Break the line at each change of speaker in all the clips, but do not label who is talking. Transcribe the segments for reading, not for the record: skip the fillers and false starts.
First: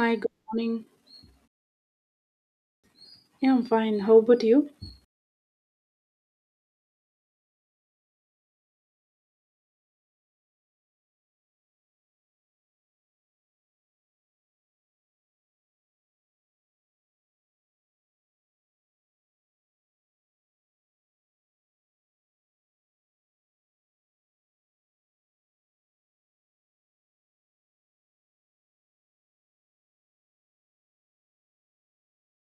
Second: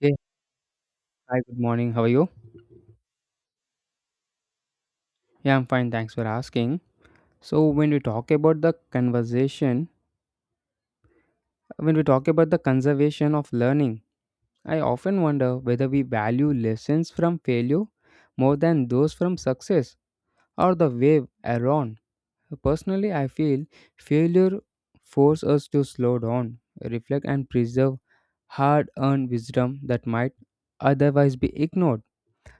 Hey,
good morning.
hi, good morning. How are you?
Yeah, I'm fine. How about you?
Yeah, I'm fine. Thanks for asking. So, when we talk about the conversation, when we talk about the conservation of learning, I often wonder whether we value lessons from failure more than those from success or the way around. Personally, I feel failure forces us to slow down, reflect, and preserve hard earned wisdom that might otherwise be ignored.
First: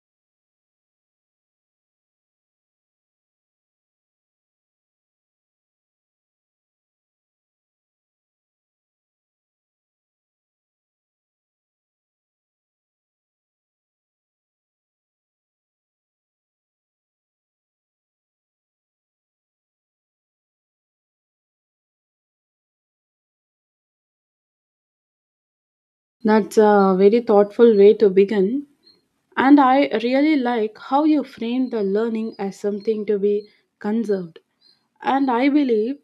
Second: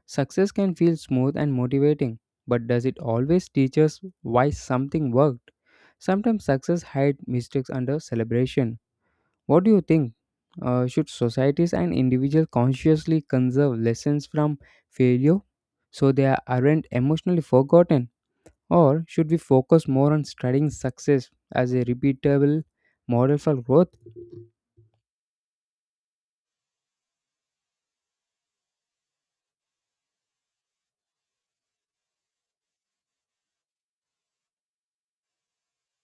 Success can feel smooth and motivating, but does it always teach us why something worked? Sometimes success hides mistakes under celebration. What do you think? Should societies and individuals consciously conserve lessons from failure so they aren't emotionally forgotten? Or should we focus more on studying success as a repeatable model for growth?
That's a very thoughtful way to begin. And I really like how you frame the learning as something to be conserved. And I believe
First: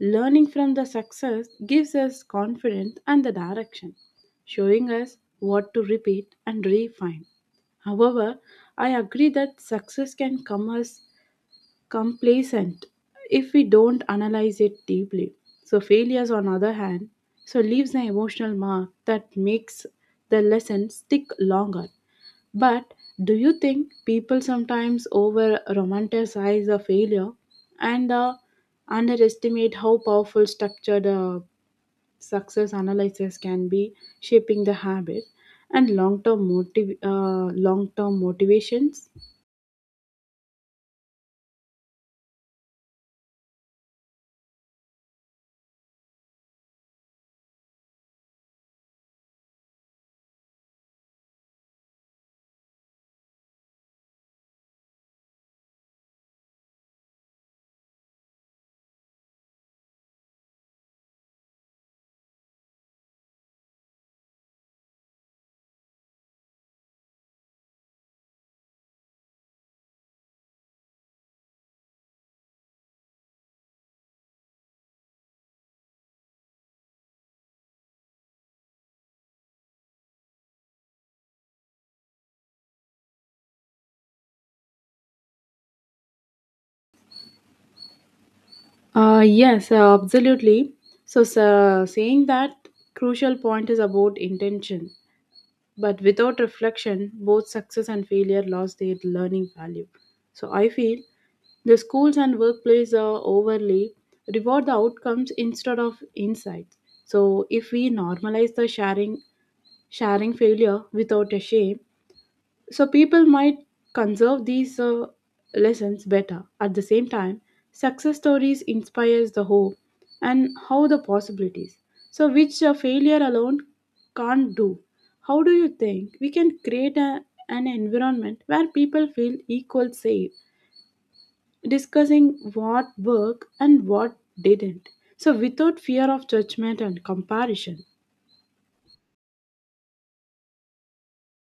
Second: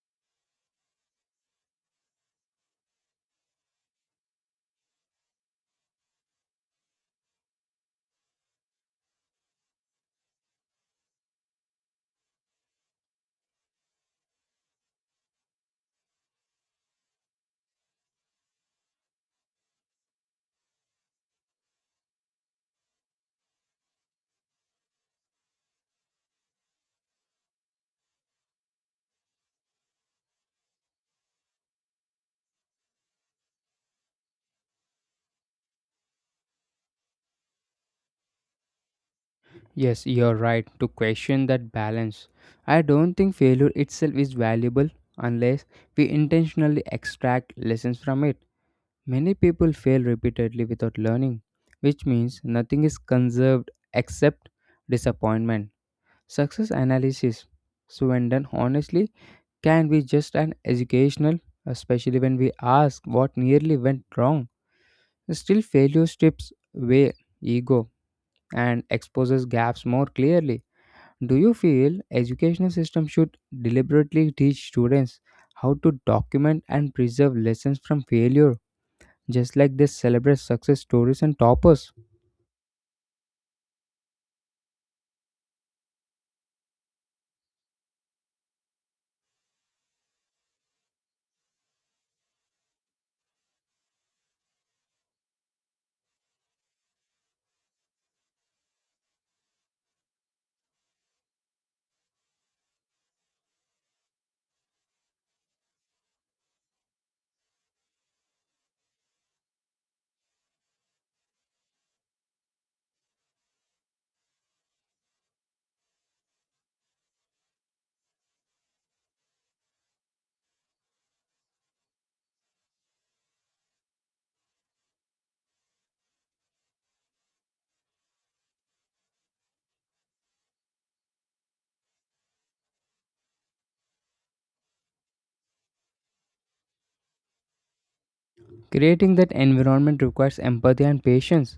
learning from the success gives us confidence and the direction, showing us what to repeat and refine. However, I agree that success can come as complacent if we don't analyze it deeply. So, failures, on other hand, leaves an emotional mark that makes the lesson stick longer. But do you think people sometimes over romanticize the failure and underestimate how powerful structured success analysis can be shaping the habit and long-term motivations?
Yes, you're right to question that balance. I don't think failure itself is valuable unless we intentionally extract lessons from it. Many people fail repeatedly without learning, which means nothing is conserved except disappointment. Success analysis, so when done honestly, can be just an educational, especially when we ask what nearly went wrong. Still, failure strips away ego and exposes gaps more clearly. Do you feel educational system should deliberately teach students how to document and preserve lessons from failure, just like they celebrate success stories and toppers?
Yes, absolutely. So, sa saying that crucial point is about intention, but without reflection, both success and failure lost their learning value. So, I feel the schools and workplace are overly reward the outcomes instead of insights. So, if we normalize the sharing failure without a shame, so people might conserve these lessons better. At the same time, success stories inspires the hope and how the possibilities. So which failure alone can't do. How do you think we can create a, an environment where people feel equal safe, discussing what worked and what didn't? So without fear of judgment and comparison.
Creating that environment requires empathy and patience.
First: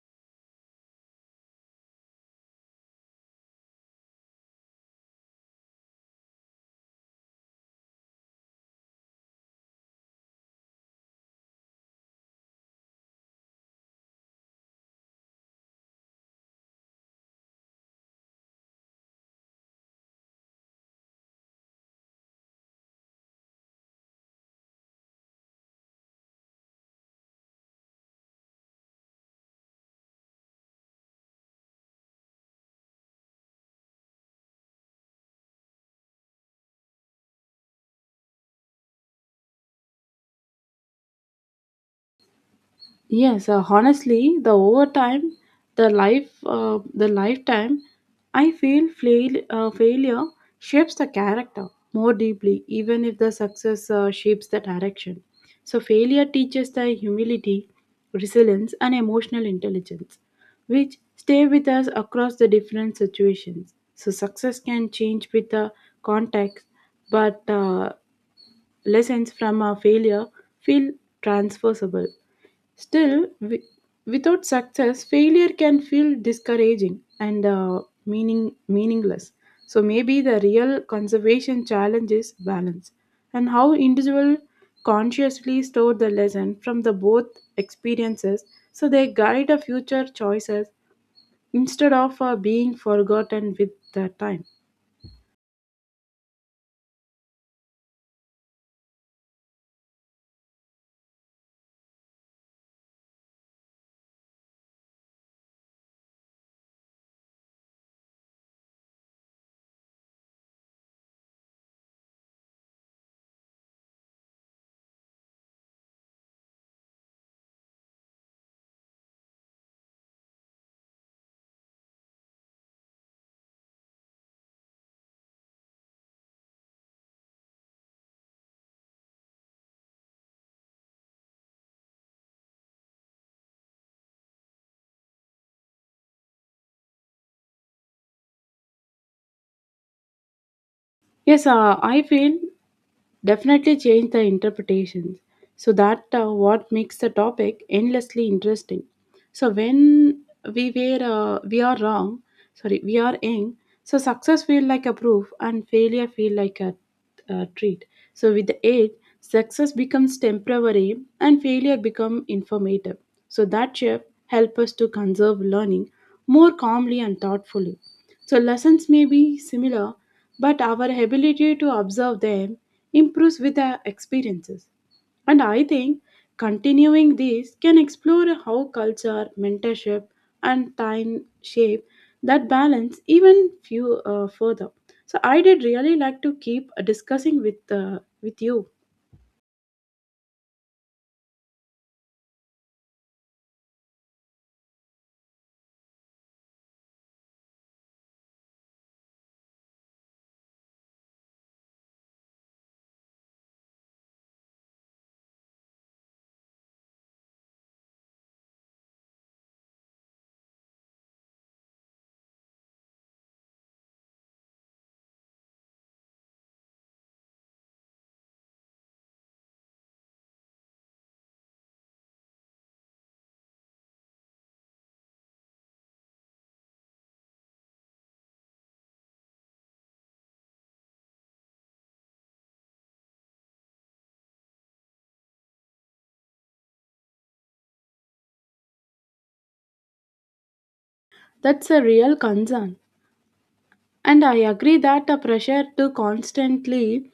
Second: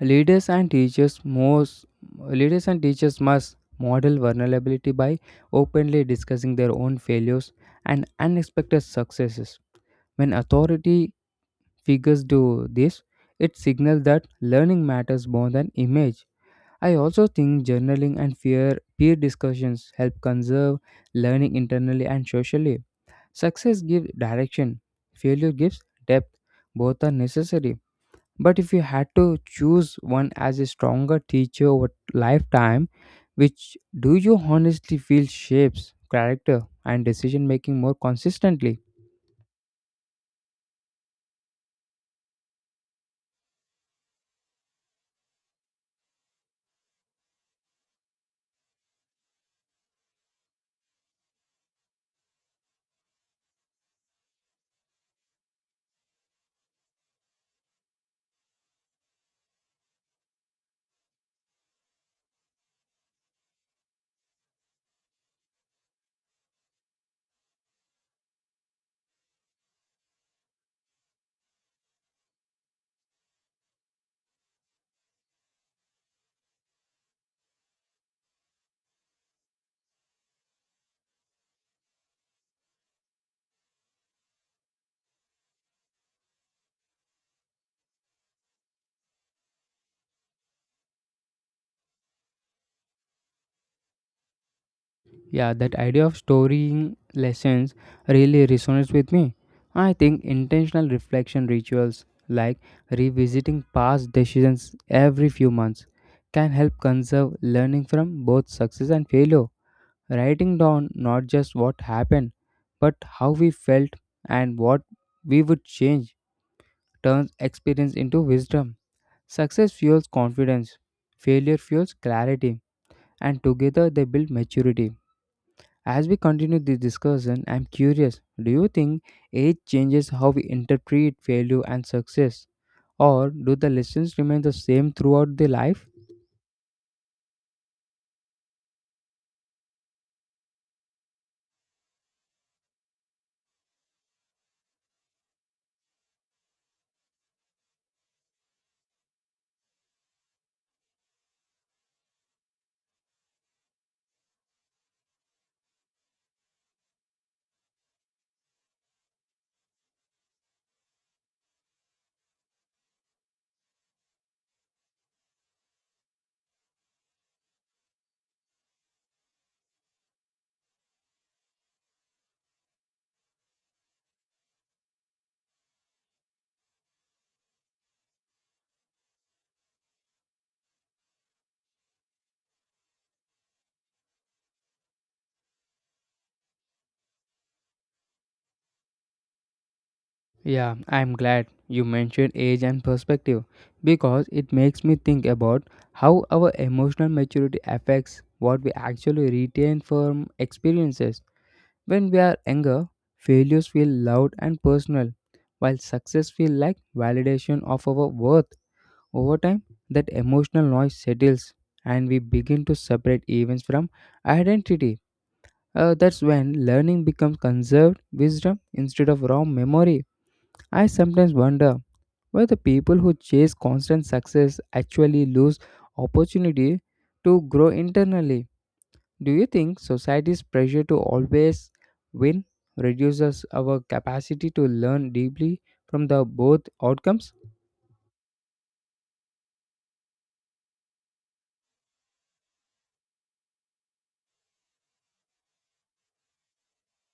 Leaders and teachers most Leaders and teachers must model vulnerability by openly discussing their own failures and unexpected successes. When authority figures do this, it signals that learning matters more than image. I also think journaling and fear, peer discussions help conserve learning internally and socially. Success gives direction, failure gives depth. Both are necessary. But if you had to choose one as a stronger teacher over lifetime, which do you honestly feel shapes character and decision making more consistently?
Yes, honestly, the overtime, the lifetime, I feel failure shapes the character more deeply, even if the success shapes the direction. So, failure teaches the humility, resilience, and emotional intelligence, which stay with us across the different situations. So, success can change with the context, but lessons from our failure feel transferable. Still, without success, failure can feel discouraging and meaningless. So maybe the real conservation challenge is balance and how individual consciously store the lesson from the both experiences so they guide our future choices instead of being forgotten with the time.
Yeah, that idea of storing lessons really resonates with me. I think intentional reflection rituals like revisiting past decisions every few months can help conserve learning from both success and failure. Writing down not just what happened, but how we felt and what we would change turns experience into wisdom. Success fuels confidence, failure fuels clarity, and together they build maturity. As we continue this discussion, I'm curious, do you think age changes how we interpret failure and success, or do the lessons remain the same throughout the life?
Yes, I feel definitely change the interpretations so that what makes the topic endlessly interesting so when we are wrong, sorry, we are young, so success feel like a proof and failure feel like a treat, so with the age success becomes temporary and failure become informative, so that shift help us to conserve learning more calmly and thoughtfully, so lessons may be similar but our ability to observe them improves with our experiences. And I think continuing this can explore how culture, mentorship, and time shape that balance even few further. So I did really like to keep discussing with you.
Yeah, I'm glad you mentioned age and perspective because it makes me think about how our emotional maturity affects what we actually retain from experiences. When we are younger, failures feel loud and personal, while success feels like validation of our worth. Over time, that emotional noise settles and we begin to separate events from identity. That's when learning becomes conserved wisdom instead of raw memory. I sometimes wonder whether the people who chase constant success actually lose opportunity to grow internally. Do you think society's pressure to always win reduces our capacity to learn deeply from the both outcomes?
That's a real concern, and I agree that the pressure to constantly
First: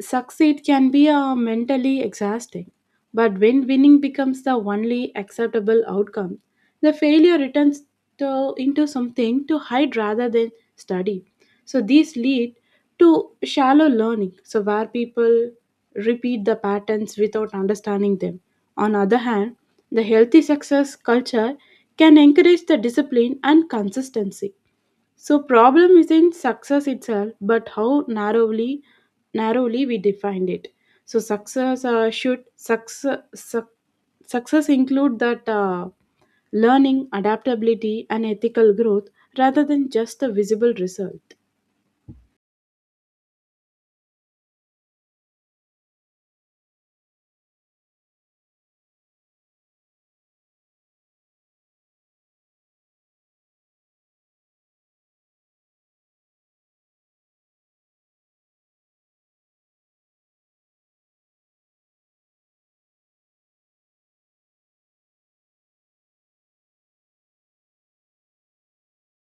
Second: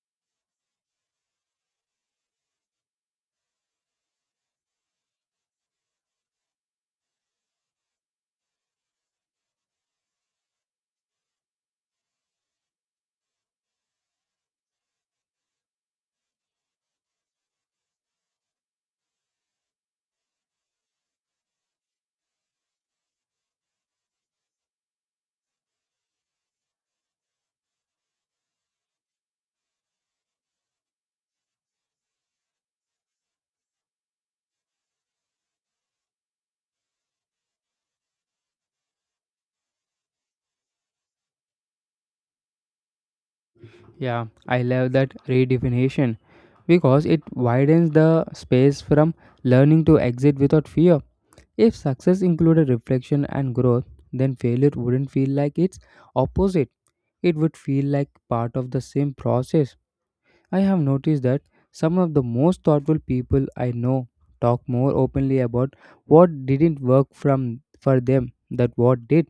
succeed can be mentally exhausting, but when winning becomes the only acceptable outcome, the failure returns to, into something to hide rather than study. So these lead to shallow learning, so where people repeat the patterns without understanding them. On the other hand, the healthy success culture can encourage the discipline and consistency, so problem isn't success itself, but how narrowly we defined it. So success should success suc success include that learning, adaptability, and ethical growth rather than just the visible result.
Yeah, I love that redefinition because it widens the space from learning to exit without fear. If success included reflection and growth, then failure wouldn't feel like its opposite. It would feel like part of the same process. I have noticed that some of the most thoughtful people I know talk more openly about what didn't work from for them than what did.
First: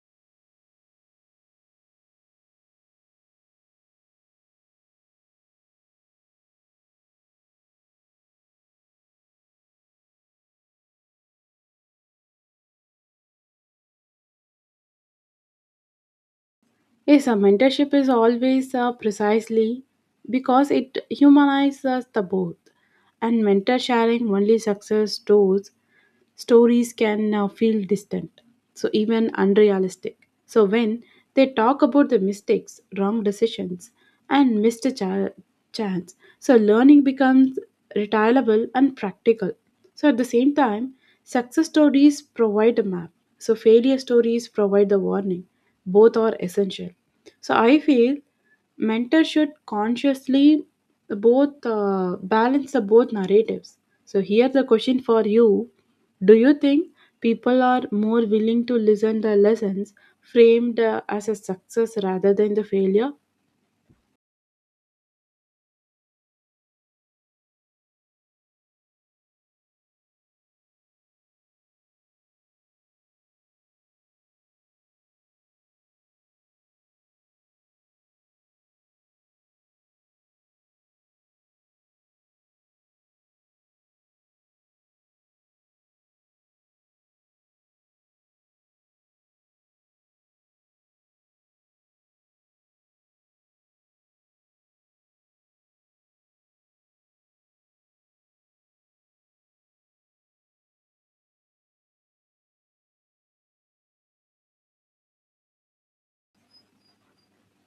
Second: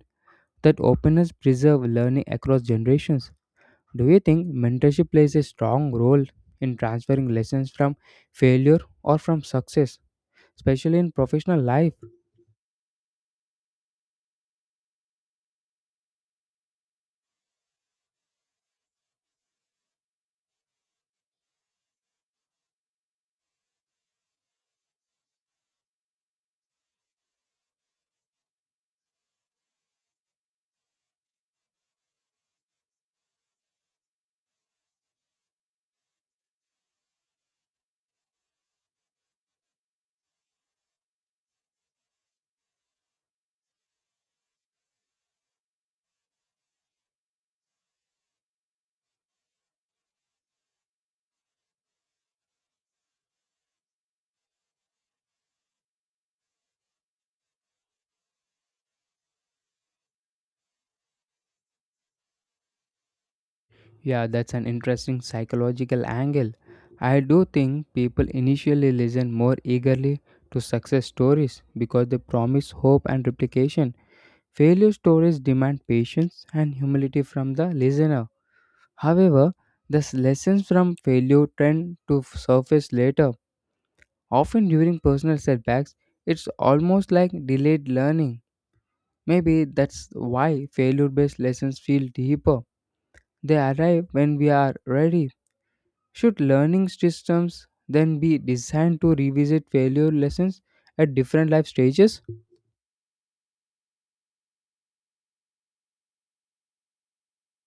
That openness preserves learning across generations. Do you think mentorship plays a strong role in transferring lessons from failure or from success, especially in professional life?
Yes, a mentorship is always precisely because it humanizes the both, and mentor sharing only success stories can feel distant, so even unrealistic. So when they talk about the mistakes, wrong decisions, and missed chance, so learning becomes retailable and practical. So at the same time, success stories provide a map. So failure stories provide the warning. Both are essential. So I feel mentors should consciously both balance the both narratives. So here's the question for you: Do you think people are more willing to listen the lessons framed as a success rather than the failure?
Yeah, that's an interesting psychological angle. I do think people initially listen more eagerly to success stories because they promise hope and replication. Failure stories demand patience and humility from the listener. However, the lessons from failure tend to surface later. Often during personal setbacks, it's almost like delayed learning. Maybe that's why failure based lessons feel deeper. They arrive when we are ready. Should learning systems then be designed to revisit failure lessons at different life stages?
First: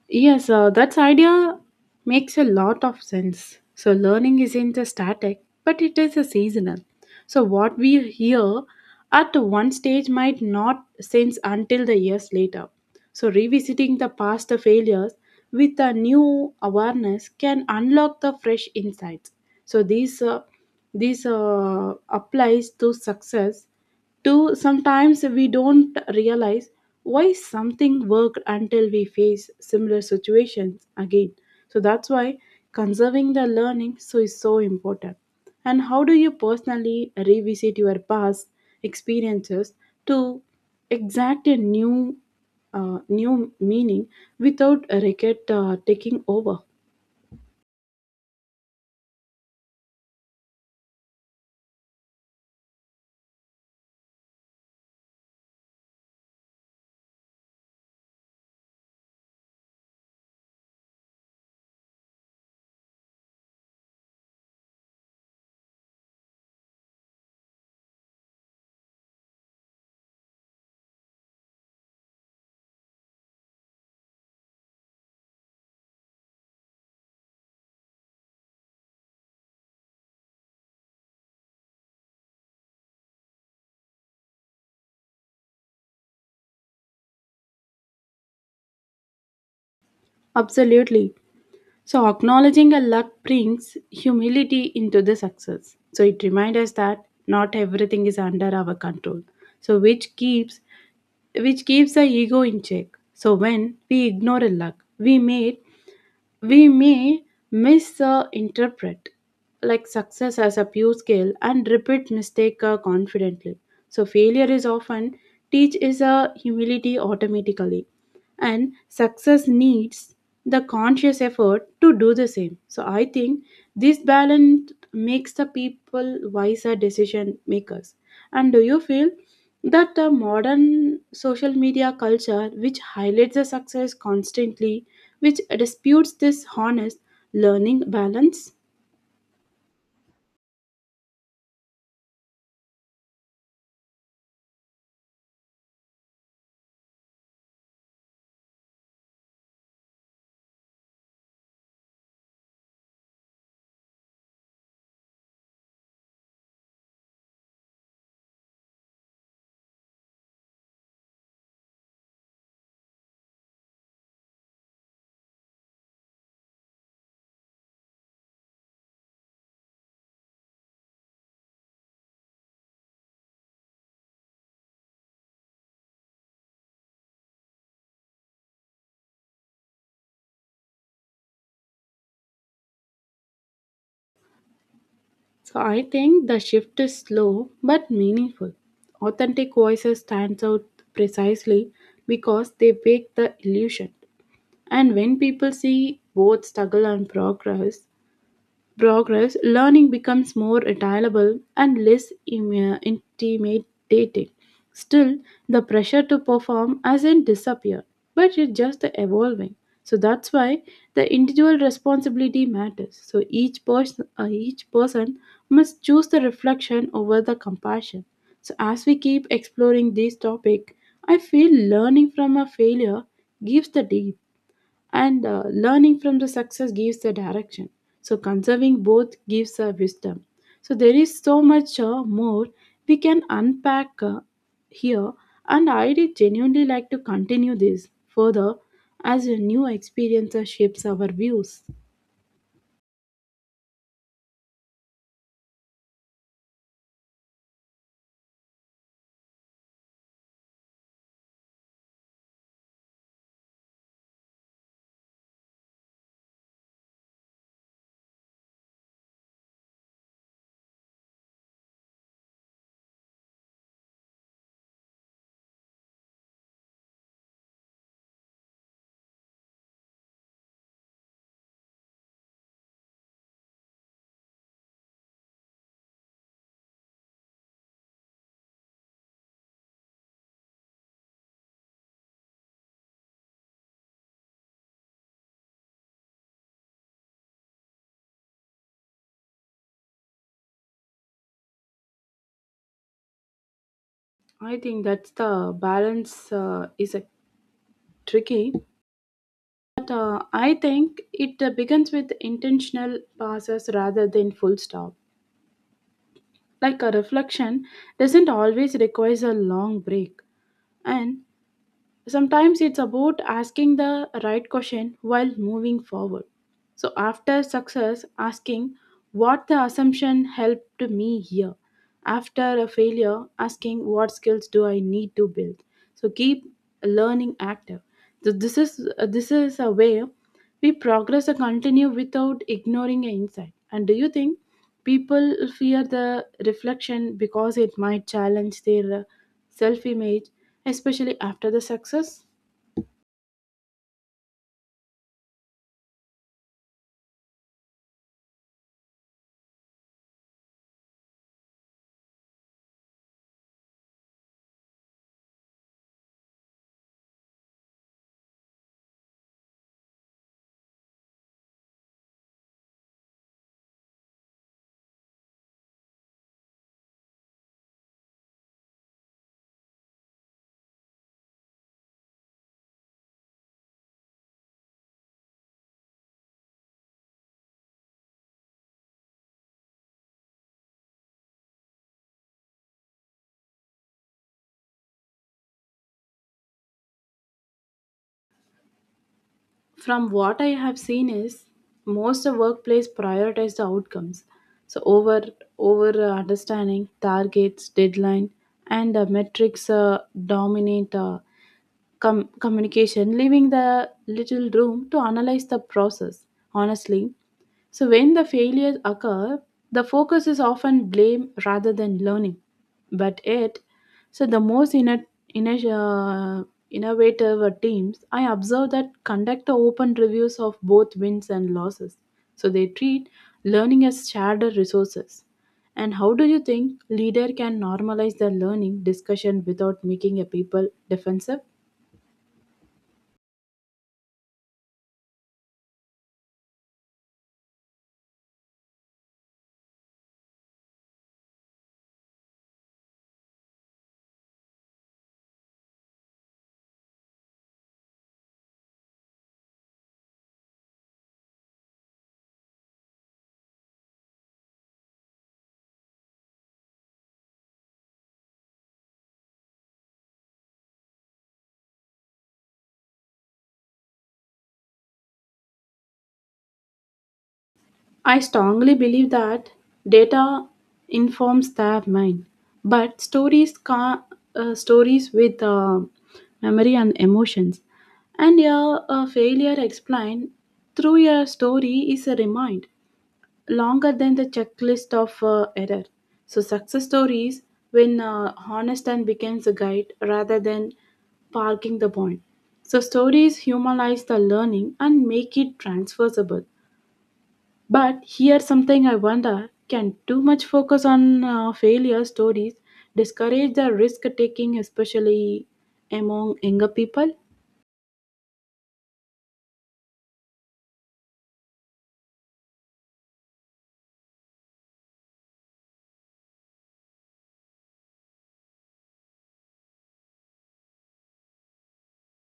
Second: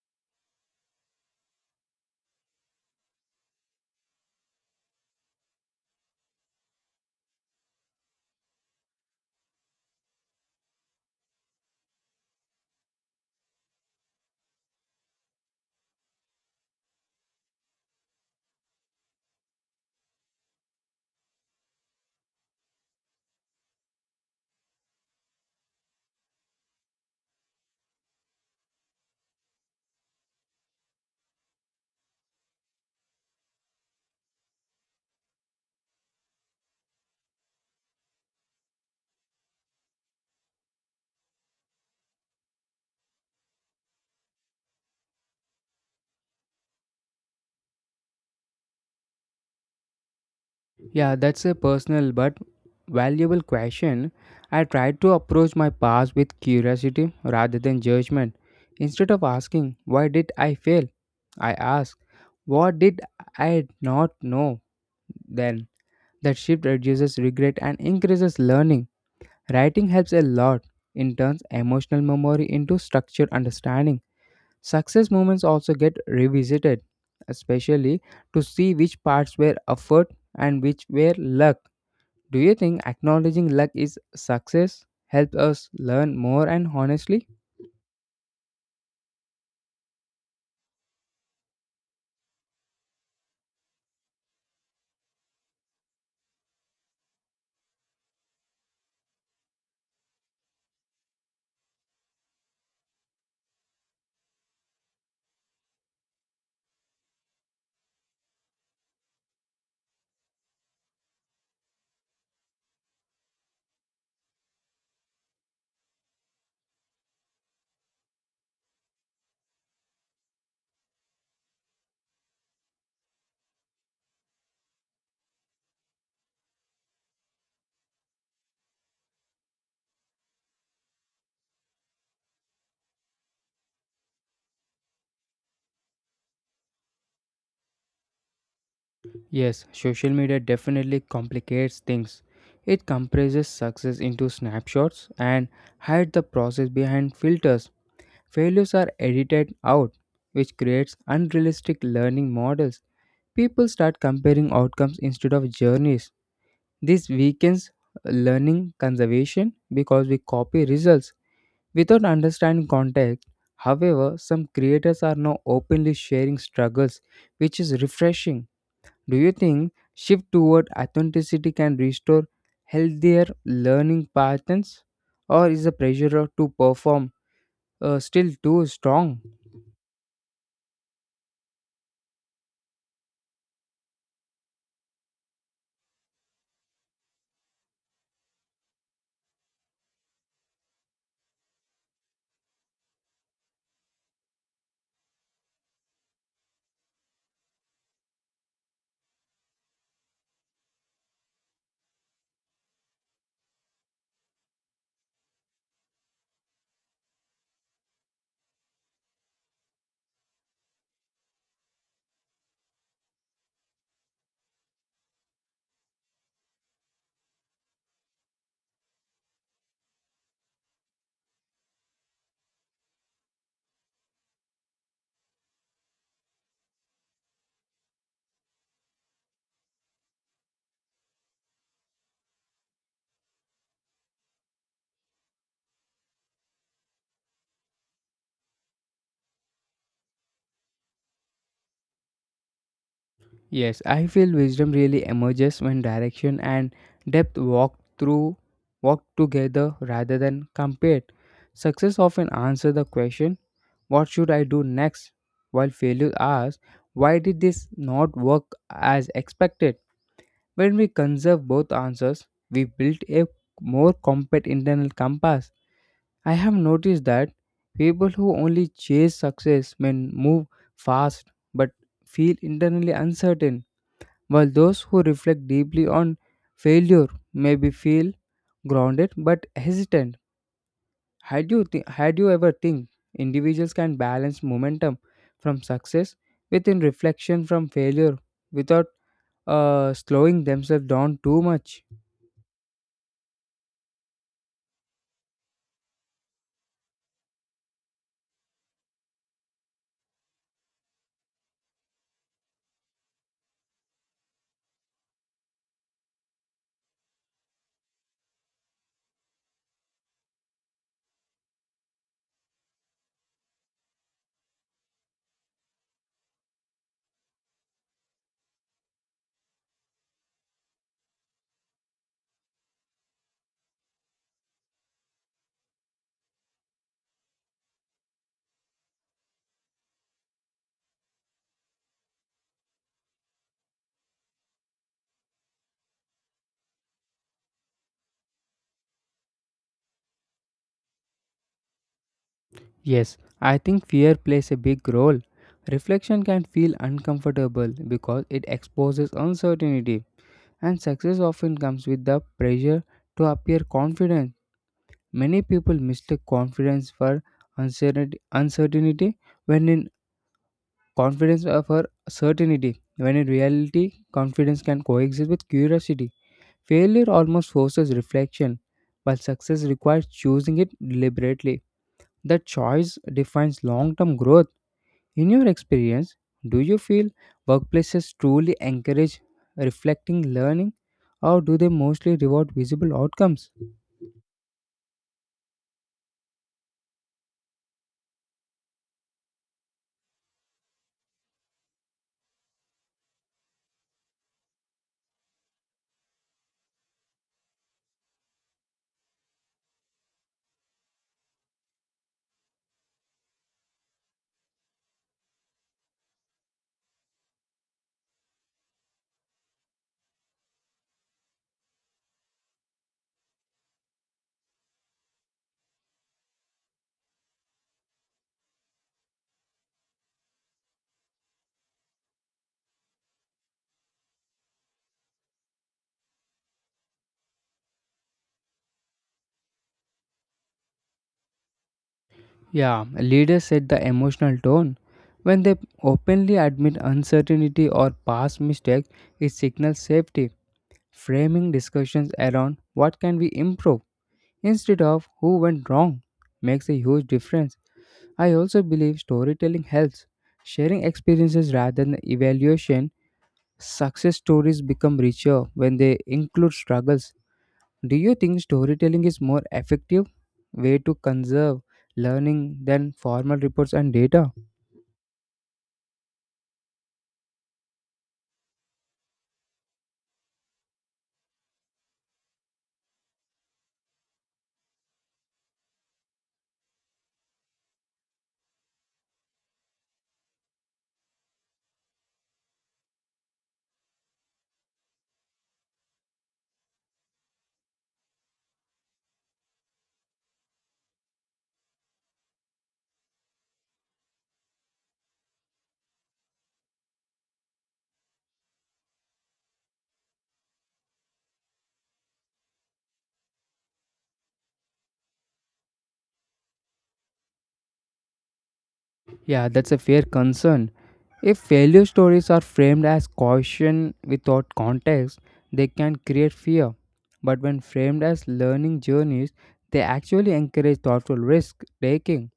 Yes, that idea makes a lot of sense. So learning isn't a static, but it is a seasonal. So what we hear at one stage might not sense until the years later. So revisiting the past failures with a new awareness can unlock the fresh insights. So this applies to success too, sometimes we don't realize why something worked until we face similar situations again, so that's why conserving the learning so is so important. And how do you personally revisit your past experiences to exact a new meaning without regret taking over?
Yeah, that's a personal but valuable question. I tried to approach my past with curiosity rather than judgment. Instead of asking, why did I fail? I asked, what did I not know then? That shift reduces regret and increases learning. Writing helps a lot. It turns emotional memory into structured understanding. Success moments also get revisited, especially to see which parts were effort and which were luck. Do you think acknowledging luck is success helps us learn more and honestly?
Absolutely. So acknowledging a luck brings humility into the success. So it reminds us that not everything is under our control. So which keeps the ego in check. So when we ignore a luck, we may misinterpret like success as a pure skill and repeat mistake confidently. So failure is often teach is a humility automatically and success needs the conscious effort to do the same, so I think this balance makes the people wiser decision makers. And do you feel that the modern social media culture which highlights the success constantly, which disputes this honest learning balance?
Yes, social media definitely complicates things. It compresses success into snapshots and hides the process behind filters. Failures are edited out, which creates unrealistic learning models. People start comparing outcomes instead of journeys. This weakens learning conservation because we copy results without understanding context. However, some creators are now openly sharing struggles, which is refreshing. Do you think shift toward authenticity can restore healthier learning patterns, or is the pressure to perform still too strong?
So I think the shift is slow but meaningful, authentic voices stands out precisely because they break the illusion. And when people see both struggle and progress, progress learning becomes more attainable and intimidating. Still, the pressure to perform hasn't disappeared, but it's just evolving. So that's why the individual responsibility matters. So each person must choose the reflection over the compassion. So as we keep exploring this topic, I feel learning from a failure gives the deep and learning from the success gives the direction, so conserving both gives a wisdom, so there is so much more we can unpack here, and I did genuinely like to continue this further as a new experience shapes our views.
Yes, I feel wisdom really emerges when direction and depth walk together rather than compared. Success often answers the question, what should I do next? While failure asks, why did this not work as expected? When we conserve both answers, we build a more compact internal compass. I have noticed that people who only chase success may move fast but feel internally uncertain, while those who reflect deeply on failure may be feel grounded but hesitant. Had you ever think individuals can balance momentum from success within reflection from failure without slowing themselves down too much?
I think that's the balance is a tricky but I think it begins with intentional passes rather than full stop, like a reflection doesn't always requires a long break. And sometimes it's about asking the right question while moving forward. So after success, asking what the assumption helped me here. After a failure, asking what skills do I need to build. So keep learning active. So this is a way we progress or continue without ignoring an insight. And do you think people fear the reflection because it might challenge their self image, especially after the success?
Yes, I think fear plays a big role. Reflection can feel uncomfortable because it exposes uncertainty, and success often comes with the pressure to appear confident. Many people mistake uncertainty, uncertainty when in confidence of her certainty, when in reality, confidence can coexist with curiosity. Failure almost forces reflection, while success requires choosing it deliberately. That choice defines long term growth. In your experience, do you feel workplaces truly encourage reflecting learning, or do they mostly reward visible outcomes?
From what I have seen is most of workplace prioritize the outcomes. So over understanding targets, deadline, and metrics dominate communication, leaving the little room to analyze the process. Honestly, so, when the failures occur, the focus is often blame rather than learning. But it, so the most inno- uh, innovative teams, I observe that conduct the open reviews of both wins and losses. So, they treat learning as shared resources. And how do you think leader can normalize the learning discussion without making a people defensive?
Yeah, leaders set the emotional tone. When they openly admit uncertainty or past mistakes, it signals safety. Framing discussions around what can we improve instead of who went wrong makes a huge difference. I also believe storytelling helps. Sharing experiences rather than evaluation, success stories become richer when they include struggles. Do you think storytelling is more effective way to conserve learning than formal reports and data?
I strongly believe that data informs their mind, but stories with memory and emotions, and a failure explained through your story is a remind longer than the checklist of error. So success stories when honest and becomes a guide rather than parking the point. So stories humanize the learning and make it transferable. But here something I wonder, can too much focus on failure stories discourage the risk taking, especially among younger people?
Yeah, that's a fair concern. If failure stories are framed as caution without context, they can create fear. But when framed as learning journeys, they actually encourage thoughtful risk taking.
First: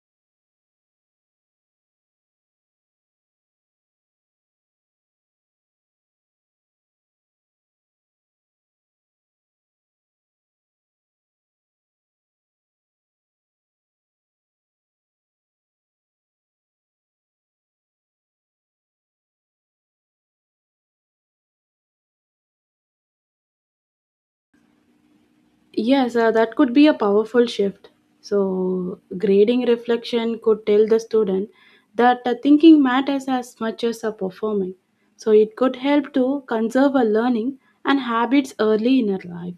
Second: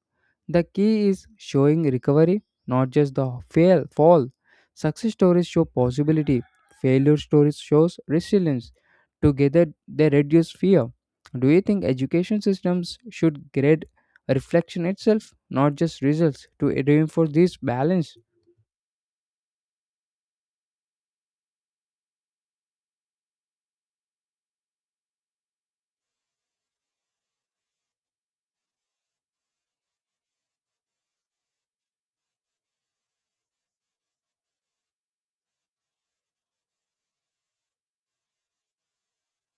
The key is showing recovery, not just the fail fall. Success stories show possibility. Failure stories shows resilience. Together they reduce fear. Do you think education systems should grade reflection itself, not just results, to reinforce this balance?
Yes, that could be a powerful shift. So, grading reflection could tell the student that thinking matters as much as performing. So, it could help to conserve a learning and habits early in her life.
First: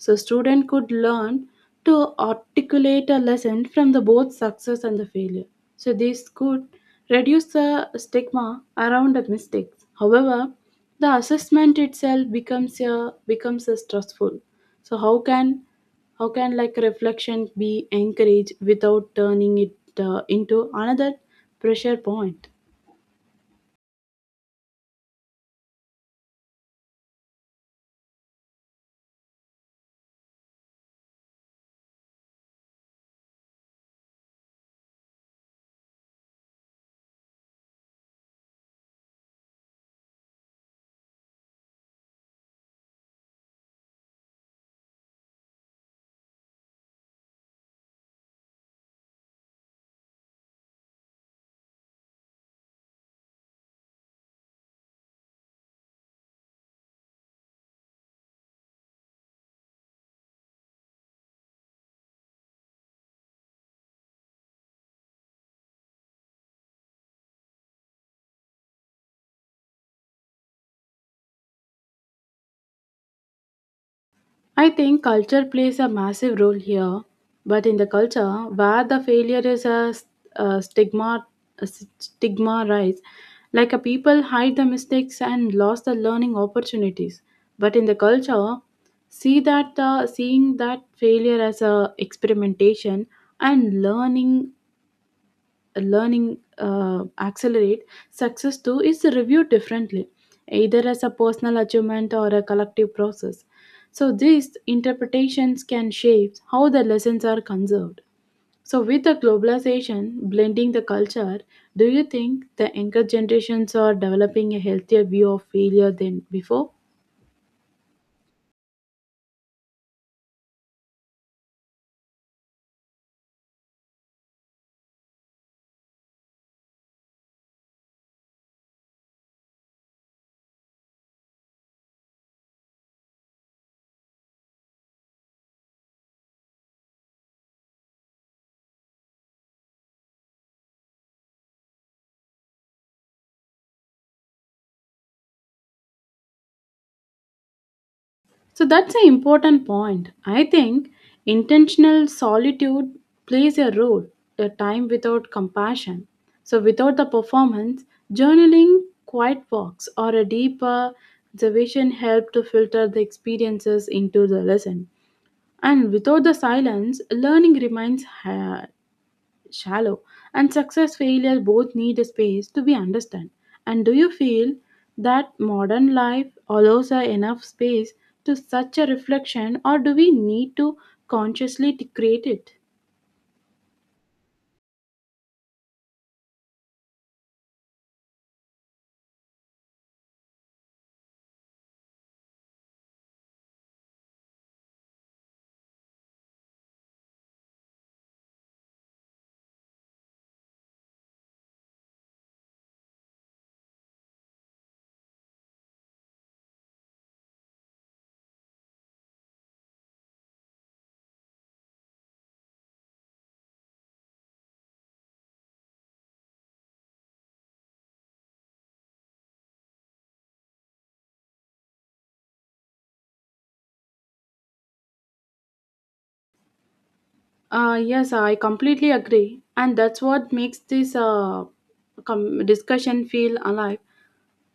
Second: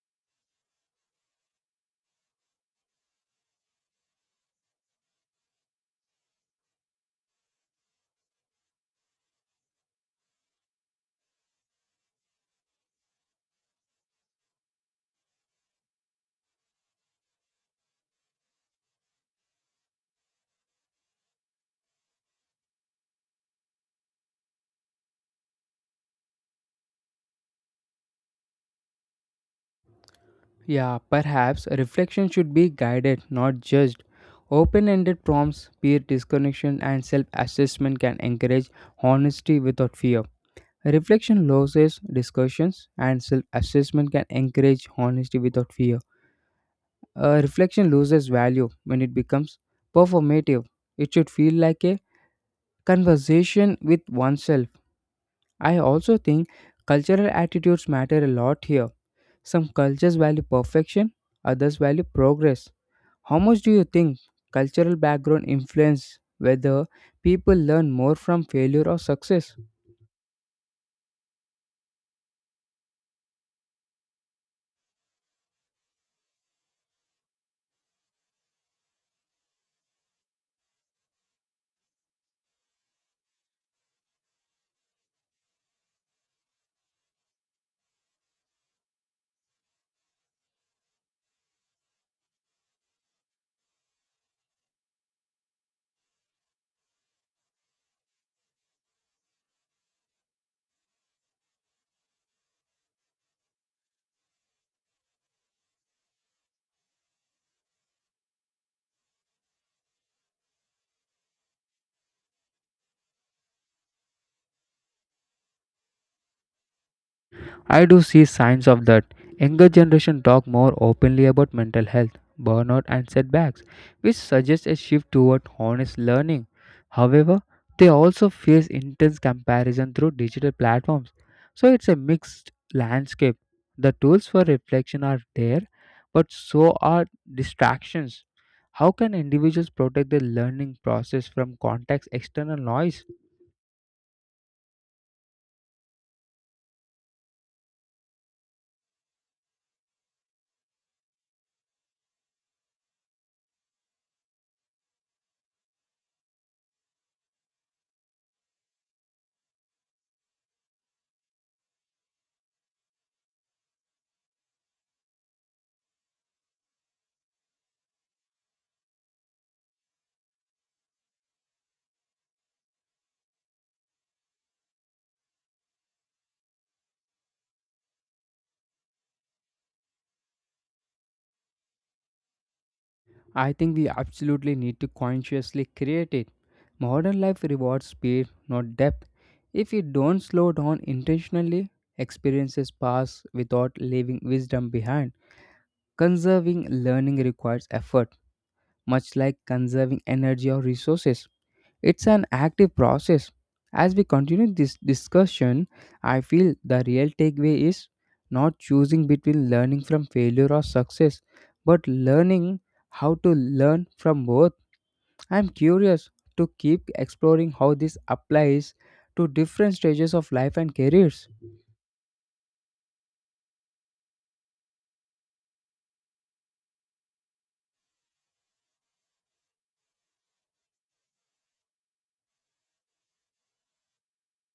So student could learn to articulate a lesson from the both success and the failure. So this could reduce the stigma around the mistakes. However, the assessment itself becomes a stressful. So how can like reflection be encouraged without turning it into another pressure point?
Yeah, perhaps reflection should be guided, not judged. Open ended prompts, peer disconnection, and self assessment can encourage honesty without fear. Reflection loses discussions, and self assessment can encourage honesty without fear. Reflection loses value when it becomes performative. It should feel like a conversation with oneself. I also think cultural attitudes matter a lot here. Some cultures value perfection, others value progress. How much do you think cultural background influence whether people learn more from failure or success?
I think culture plays a massive role here, but in the culture where the failure is a, a stigma, a stigma rise, like a people hide the mistakes and lost the learning opportunities. But in the culture, seeing that failure as a experimentation and learning accelerate, success too is reviewed differently, either as a personal achievement or a collective process. So these interpretations can shape how the lessons are conserved. So with the globalization blending the culture, do you think the younger generations are developing a healthier view of failure than before?
I do see signs of that. Younger generation talk more openly about mental health, burnout and setbacks, which suggests a shift toward honest learning. However, they also face intense comparison through digital platforms. So it's a mixed landscape. The tools for reflection are there, but so are distractions. How can individuals protect their learning process from context external noise?
So that's an important point. I think intentional solitude plays a role, a time without compassion. So without the performance, journaling, quiet walks, or a deeper observation help to filter the experiences into the lesson. And without the silence, learning remains hard shallow and success failure both need a space to be understood. And do you feel that modern life allows a enough space to such a reflection, or do we need to consciously to create it?
I think we absolutely need to consciously create it. Modern life rewards speed, not depth. If we don't slow down intentionally, experiences pass without leaving wisdom behind. Conserving learning requires effort, much like conserving energy or resources. It's an active process. As we continue this discussion, I feel the real takeaway is not choosing between learning from failure or success, but learning how to learn from both. I'm curious to keep exploring how this applies to different stages of life and careers.
Yes, I completely agree, and that's what makes this discussion feel alive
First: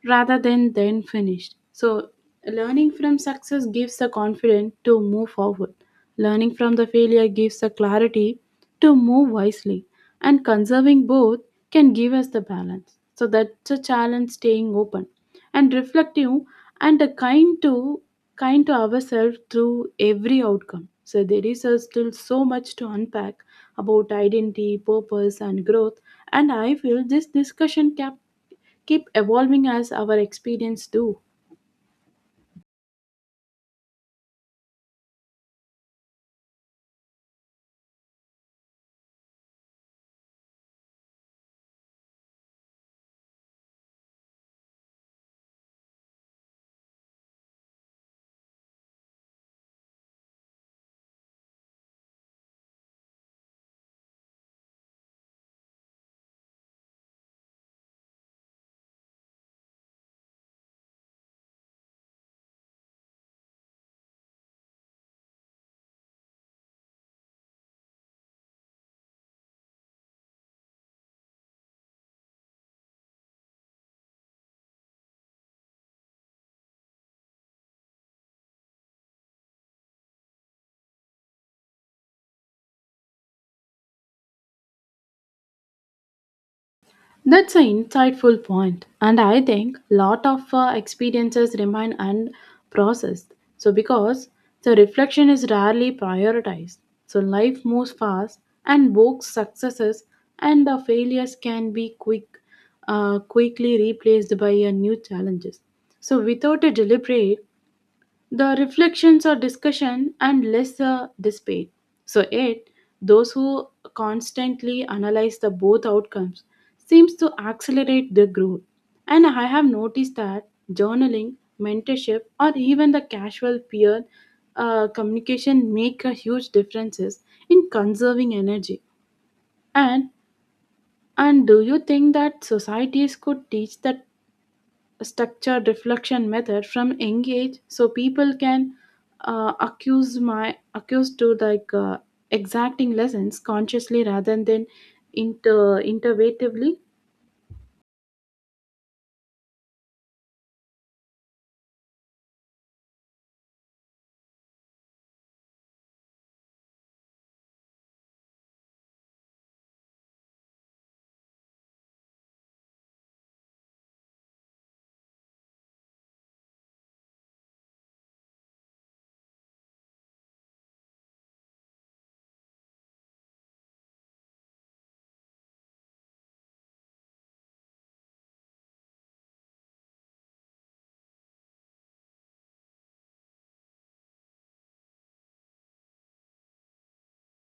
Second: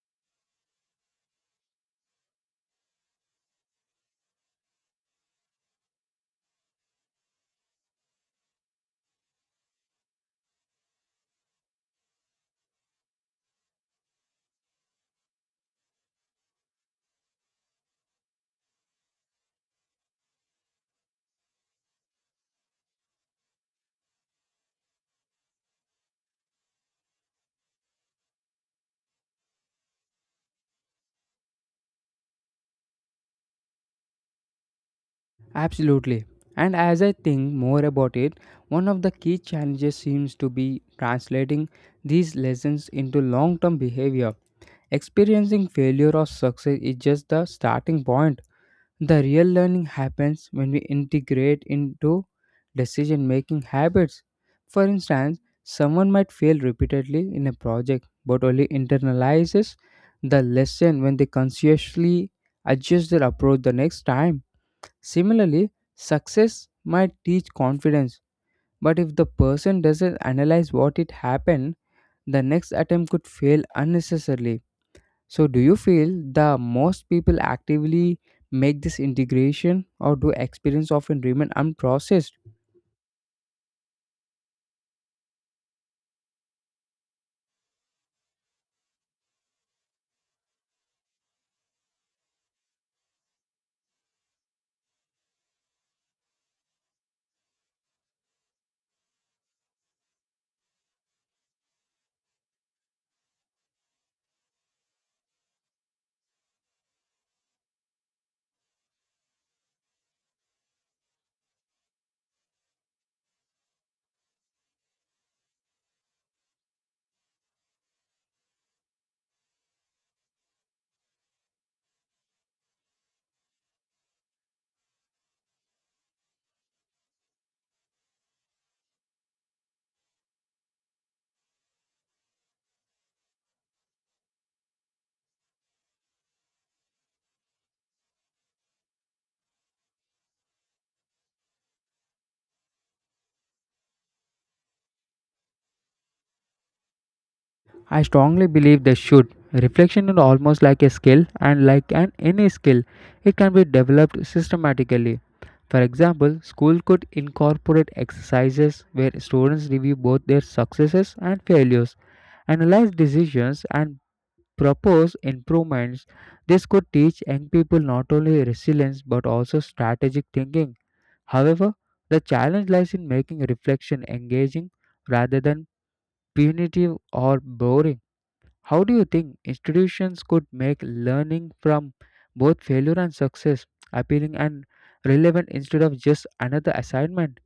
rather than then finished. So, learning from success gives the confidence to move forward. Learning from the failure gives the clarity to move wisely. And conserving both can give us the balance. So, that's a challenge staying open and reflective and a kind to ourselves through every outcome. So there is still so much to unpack about identity, purpose, and growth. And I feel this discussion cap keep evolving as our experience do.
Absolutely. And as I think more about it, one of the key challenges seems to be translating these lessons into long term behavior. Experiencing failure or success is just the starting point. The real learning happens when we integrate into decision making habits. For instance, someone might fail repeatedly in a project but only internalizes the lesson when they consciously adjust their approach the next time. Similarly, success might teach confidence, but if the person doesn't analyze what it happened, the next attempt could fail unnecessarily. So, do you feel the most people actively make this integration, or do experience often remain unprocessed?
That's an insightful point, and I think lot of experiences remain unprocessed, so because the reflection is rarely prioritized, so life moves fast and both successes and the failures can be quick quickly replaced by a new challenges, so without a deliberate the reflections or discussion and less debate. So eight, those who constantly analyze the both outcomes seems to accelerate their growth. And I have noticed that journaling, mentorship, or even the casual peer communication make a huge differences in conserving energy. And do you think that societies could teach that structured reflection method from engage so people can accuse to like exacting lessons consciously rather than inter intervatively?
I strongly believe they should. Reflection is almost like a skill, and like an any skill, it can be developed systematically. For example, school could incorporate exercises where students review both their successes and failures, analyze decisions, and propose improvements. This could teach young people not only resilience but also strategic thinking. However, the challenge lies in making reflection engaging rather than punitive or boring. How do you think institutions could make learning from both failure and success appealing and relevant instead of just another assignment?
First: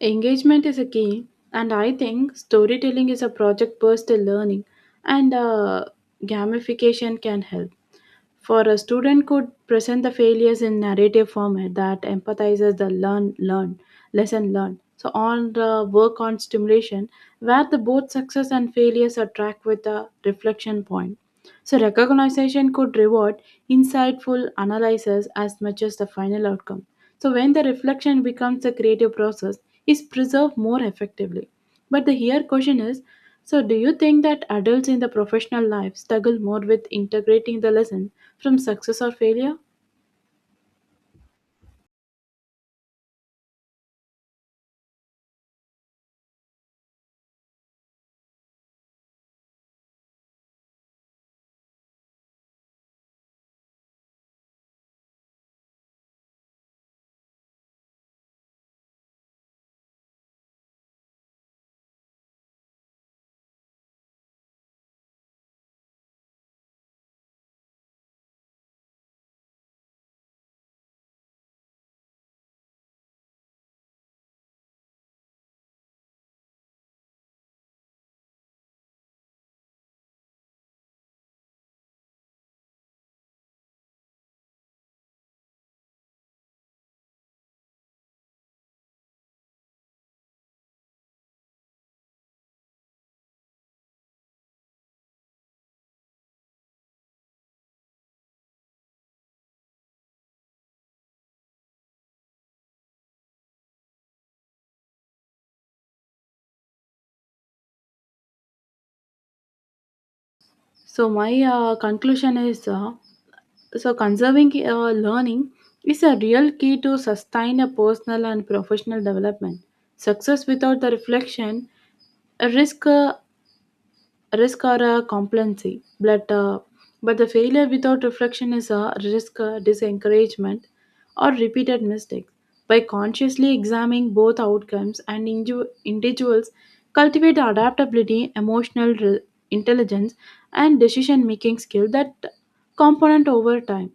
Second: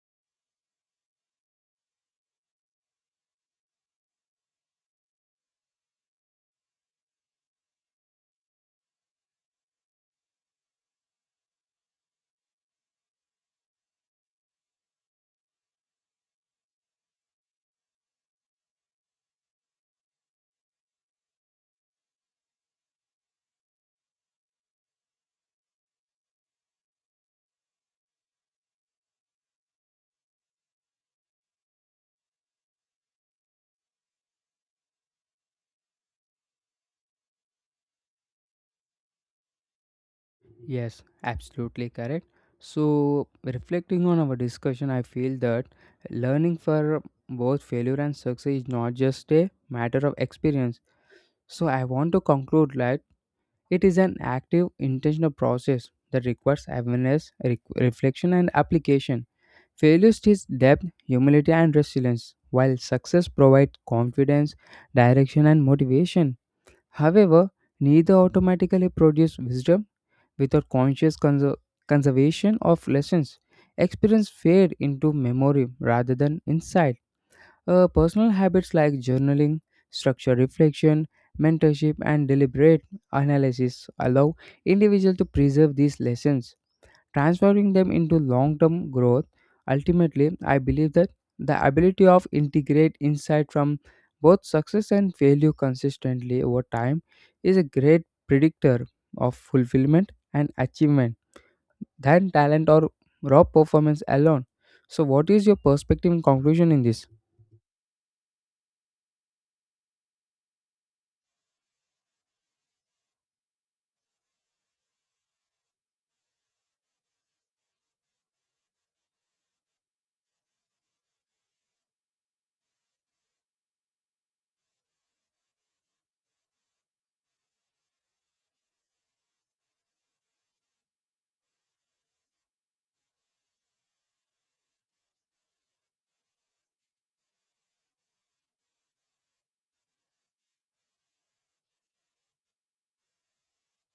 Engagement is a key, and I think storytelling is a project based learning, and gamification can help. For a student could present the failures in narrative format that empathizes the learn learn lesson learned. So on the work on stimulation, where the both success and failures are tracked with a reflection point. So, recognition could reward insightful analysis as much as the final outcome. So, when the reflection becomes a creative process, is preserved more effectively. But the here question is, so, do you think that adults in the professional life struggle more with integrating the lesson from success or failure?
Yes, absolutely correct. So, reflecting on our discussion, I feel that learning for both failure and success is not just a matter of experience. So, I want to conclude like, it is an active, intentional process that requires awareness, reflection, and application. Failure teaches depth, humility, and resilience, while success provides confidence, direction, and motivation. However, neither automatically produce wisdom without conscious conservation of lessons. Experience fade into memory rather than insight. Personal habits like journaling, structured reflection, mentorship, and deliberate analysis allow individuals to preserve these lessons, transferring them into long-term growth. Ultimately, I believe that the ability of integrate insight from both success and failure consistently over time is a great predictor of fulfillment and achievement than talent or raw performance alone. So, what is your perspective and conclusion in this?
So, my conclusion is so conserving learning is a real key to sustain a personal and professional development. Success without the reflection a risk or a complacency but the failure without reflection is a risk disencouragement or repeated mistakes, by consciously examining both outcomes and individuals cultivate adaptability emotional intelligence and decision making skill that component over time,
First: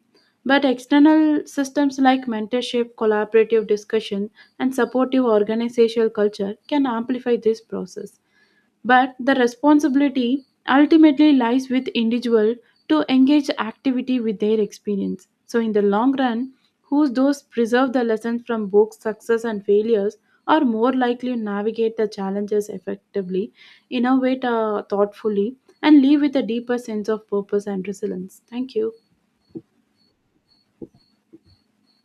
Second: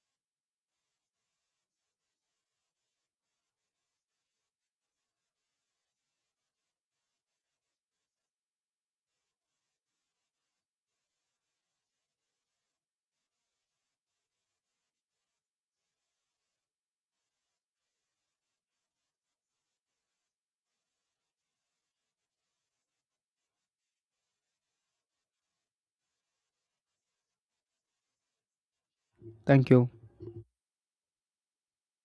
but external systems like mentorship collaborative discussion and supportive organizational culture can amplify this process, but the responsibility ultimately lies with individual to engage activity with their experience, so in the long run who those preserve the lessons from both success and failures are more likely to navigate the challenges effectively, innovate thoughtfully, and leave with a deeper sense of purpose and resilience. Thank you.
Thank you.